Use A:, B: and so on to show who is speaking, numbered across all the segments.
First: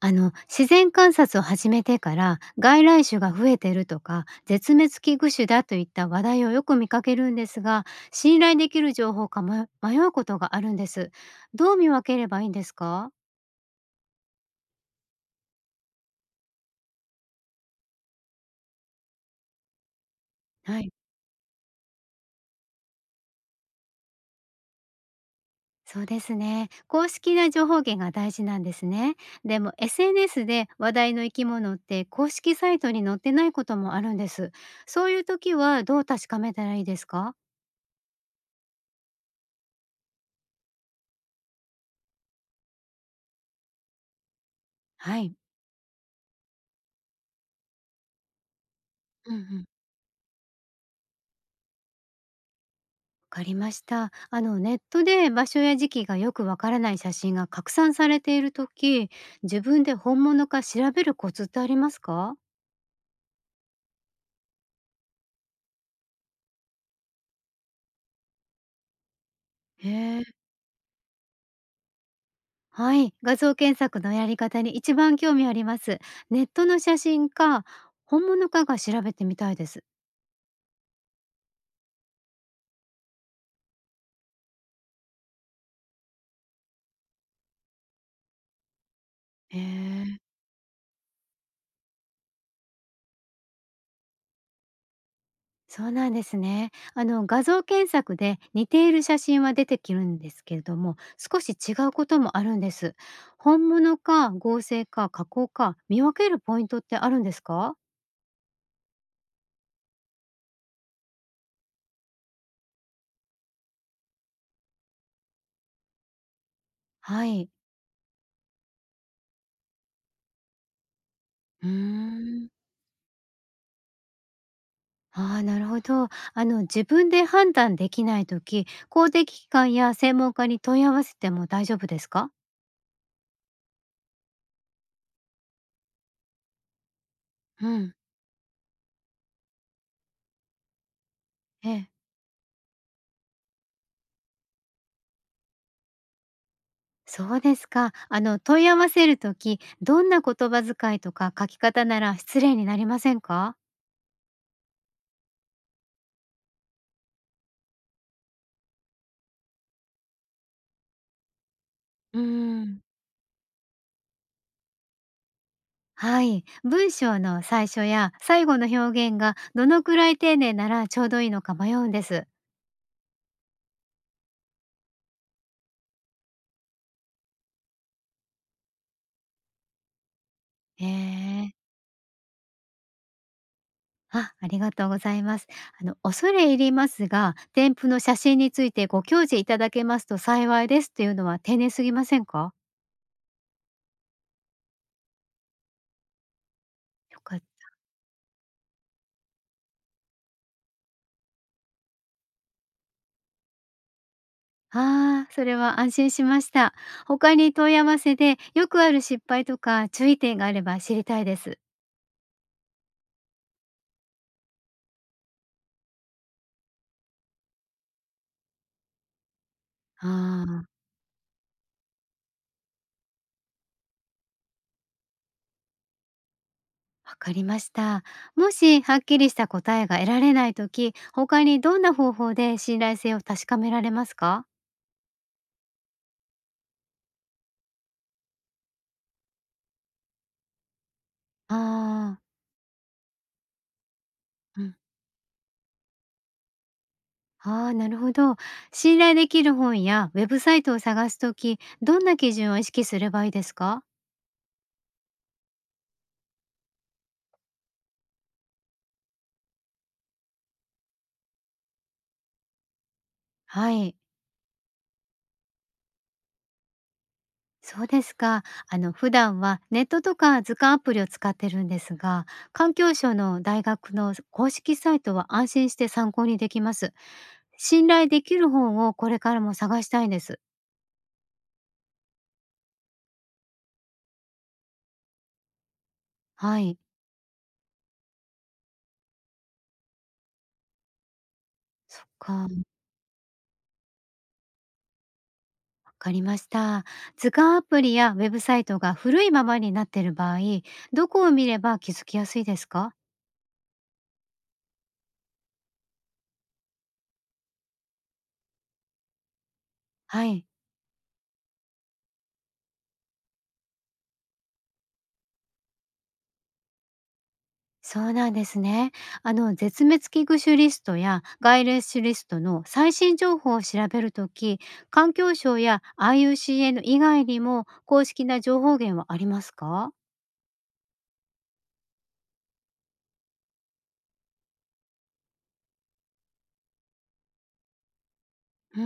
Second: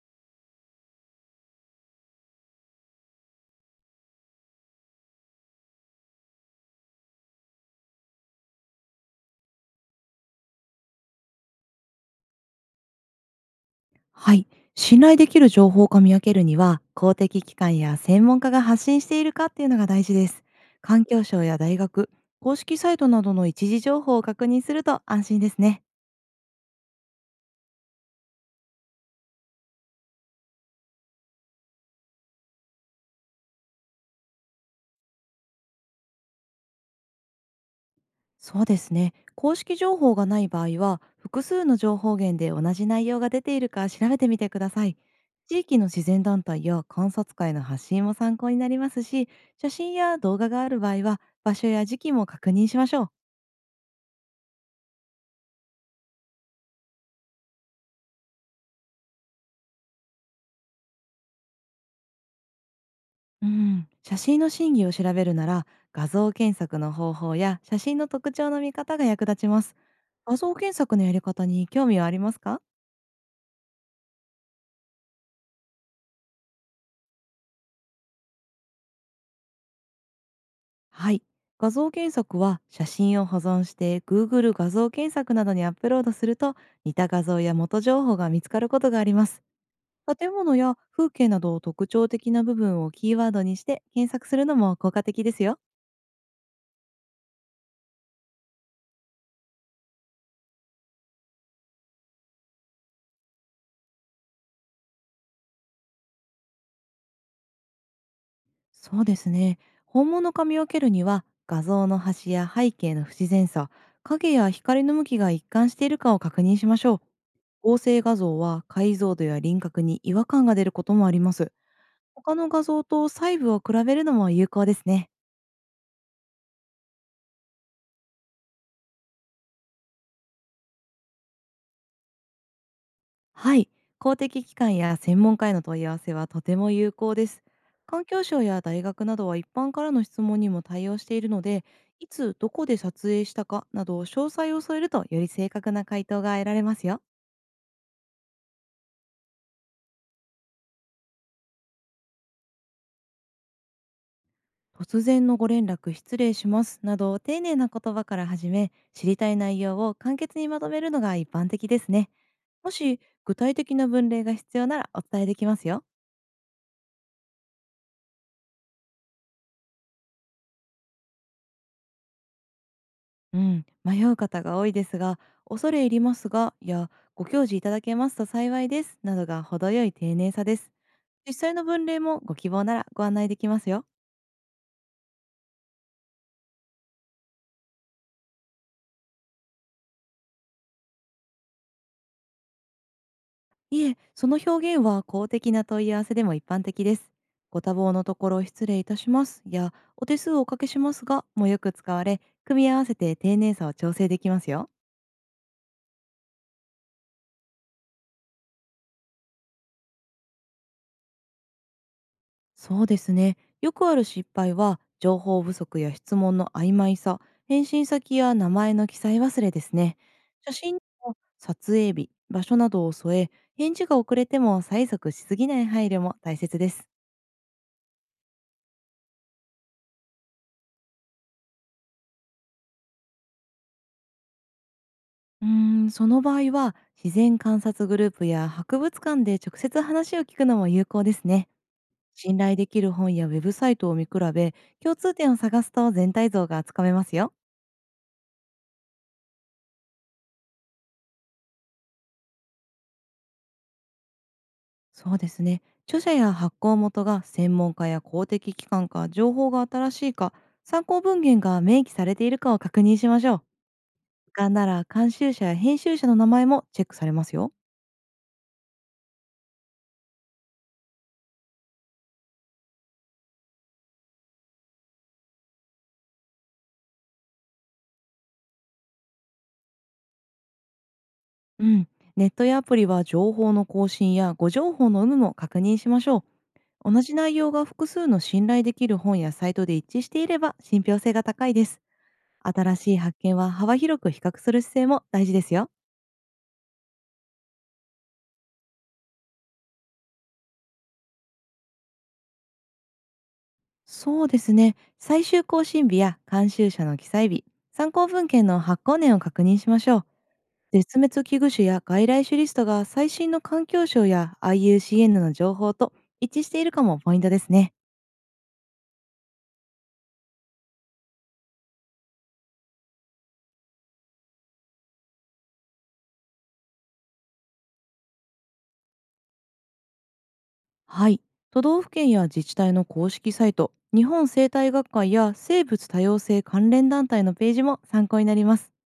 A: 自然観察を始めてから、外来種が増えてるとか絶滅危惧種だといった話題をよく見かけるんですが、信頼できる情報か迷うことがあるんです。どう見分ければいいんですか？
B: はい。信頼できる情報か見分けるには、公的機関や専門家が発信しているかっていうのが大事です。
A: はい。
B: 環境省や大学、公式サイトなどの一時情報を確認すると安心ですね。
A: そうですね、公式な情報源が大事なんですね。でも SNS で話題の生き物って、公式サイトに載ってないこともあるんです。そういう時はどう確かめたらいいですか？
B: そうですね。公式情報がない場合は、複数の情報源で同じ内容が出ているか調べてみてください。
A: はい。
B: 地域の自然団体や観察会の発信も参考になりますし、
A: うんうん。
B: 写真や動画がある場合は、場所や時期も確認しましょう。
A: わかりました。ネットで場所や時期がよくわからない写真が拡散されている時、自分で本物か調べるコツってありますか？
B: うん、写真の真偽を調べるなら画像検索の方法や写真の特徴の見方が役立ちます。
A: へえ。
B: 画像検索のやり方に興味はありますか？
A: はい、画像検索のやり方に一番興味あります。ネットの写真か本物かが調べてみたいです。
B: はい。画像検索は写真を保存して Google 画像検索などにアップロードすると、似た画像や元情報が見つかることがあります。
A: へえ。
B: 建物や風景など特徴的な部分をキーワードにして検索するのも効果的ですよ。
A: そうなんですね。画像検索で似ている写真は出てくるんですけれども、少し違うこともあるんです。本物か合成か加工か見分けるポイントってあるんですか？
B: そうですね。本物か見分けるには画像の端や背景の不自然さ、影や光の向きが一貫しているかを確認しましょう。
A: はい。
B: 合成画像は解像度や輪郭に違和感が出ることもあります。
A: うー
B: 他の
A: ん。
B: 画像と細部を比べるのも有効ですね。
A: ああ、なるほど。自分で判断できないとき、公的機関や専門家に問い合わせても大丈夫ですか？
B: はい、公的機関や専門家への問い合わせはとても有効です。
A: うん。
B: 環境省や大学などは一般からの質問にも対応しているので、
A: ええ、
B: いつどこで撮影したかなど詳細を添えると、より正確な回答が得られますよ。
A: そうですか。問い合わせるとき、どんな言葉遣いとか書き方なら失礼になりませんか？
B: 突然のご連絡失礼しますなど丁寧な言葉から始め、知りたい内容を簡潔にまとめるのが一般的ですね。
A: うー
B: も
A: ん。
B: し具体的な文例が必要なら、お伝えできますよ。
A: はい。文章の最初や最後の表現がどのくらい丁寧ならちょうどいいのか迷うんです。
B: うん、迷う方が多いですが、恐れ入りますが、いや、ご教示いただけますと幸いです、などが程よい丁寧さです。
A: へ
B: 実際
A: え。
B: の文例もご希望ならご案内できますよ。
A: あ、ありがとうございます。恐れ入りますが、添付の写真についてご教示いただけますと幸いです、というのは丁寧すぎませんか？
B: いえ、その表現は公的な問い合わせでも一般的です。
A: よかっ
B: ご
A: た。
B: 多忙のところ失礼いたします、や、お手数をおかけしますが、もよく使われ、組み合わせて丁寧さを調整できますよ。
A: ああ、それは安心しました。他に問い合わせでよくある失敗とか注意点があれば知りたいです。
B: そうですね。よくある失敗は、情報不足や質問の曖昧さ、返信先や名前の記載忘れですね。
A: あ
B: 写真
A: あ。
B: にも撮影日、場所などを添え、返事が遅れても催促しすぎない配慮も大切です。
A: わかりました。もしはっきりした答えが得られないとき、他にどんな方法で信頼性を確かめられますか？
B: うーん、その場合は、自然観察グループや博物館で直接話を聞くのも有効ですね。
A: ああ
B: 信頼できる本やウェブサイトを見比べ、
A: ー、うん。
B: 共通点を探すと全体像がつかめますよ。
A: ああ、なるほど。信頼できる本やウェブサイトを探すとき、どんな基準を意識すればいいですか？
B: そうですね。著者や発行元が専門家や公的機関か、情報が新しいか、参考文献が明記されているかを確認しましょう。
A: はい。
B: 図鑑なら監修者や編集者の名前もチェックされますよ。
A: そうですか。普段はネットとか図鑑アプリを使ってるんですが、環境省の大学の公式サイトは安心して参考にできます。信頼できる本をこれからも探したいです。
B: うん。ネットやアプリは情報の更新や誤情報の有無も確認しましょ
A: はい。
B: う。同じ内容が複数の信頼できる本やサイトで一致していれば、信憑性が高いです。
A: そっか、わ
B: 新しい発見は幅広く比較する姿勢も大事ですよ。
A: かりました。図鑑アプリやウェブサイトが古いままになっている場合、どこを見れば気づきやすいですか？
B: そうですね。最終更新日や監修者の記載日、参考文献の発行年を確認しましょう。
A: はい。
B: 絶滅危惧種や外来種リストが最新の環境省や IUCN の情報と一致しているかもポイントですね。
A: そうなんですね。絶滅危惧種リストや外来種リストの最新情報を調べるとき、環境省や IUCN 以外にも公式な情報源はありますか？
B: はい。都道府県や自治体の公式サイト、日本生態学会や生物多様性関連団体のページも参考になります。
A: うー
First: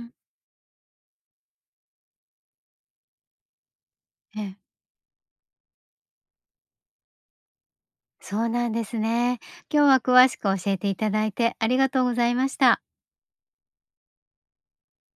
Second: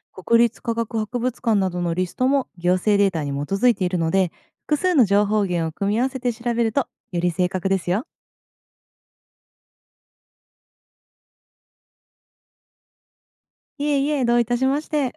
A: ん。
B: 国立科学博物館などのリストも行政データに基づいているので、
A: ええ、
B: 複数の情報源を組み合わせて調べるとより正確ですよ。
A: そうなんですね。今日は詳しく教えていただいてありがとうございました。
B: いえいえ、どういたしまして。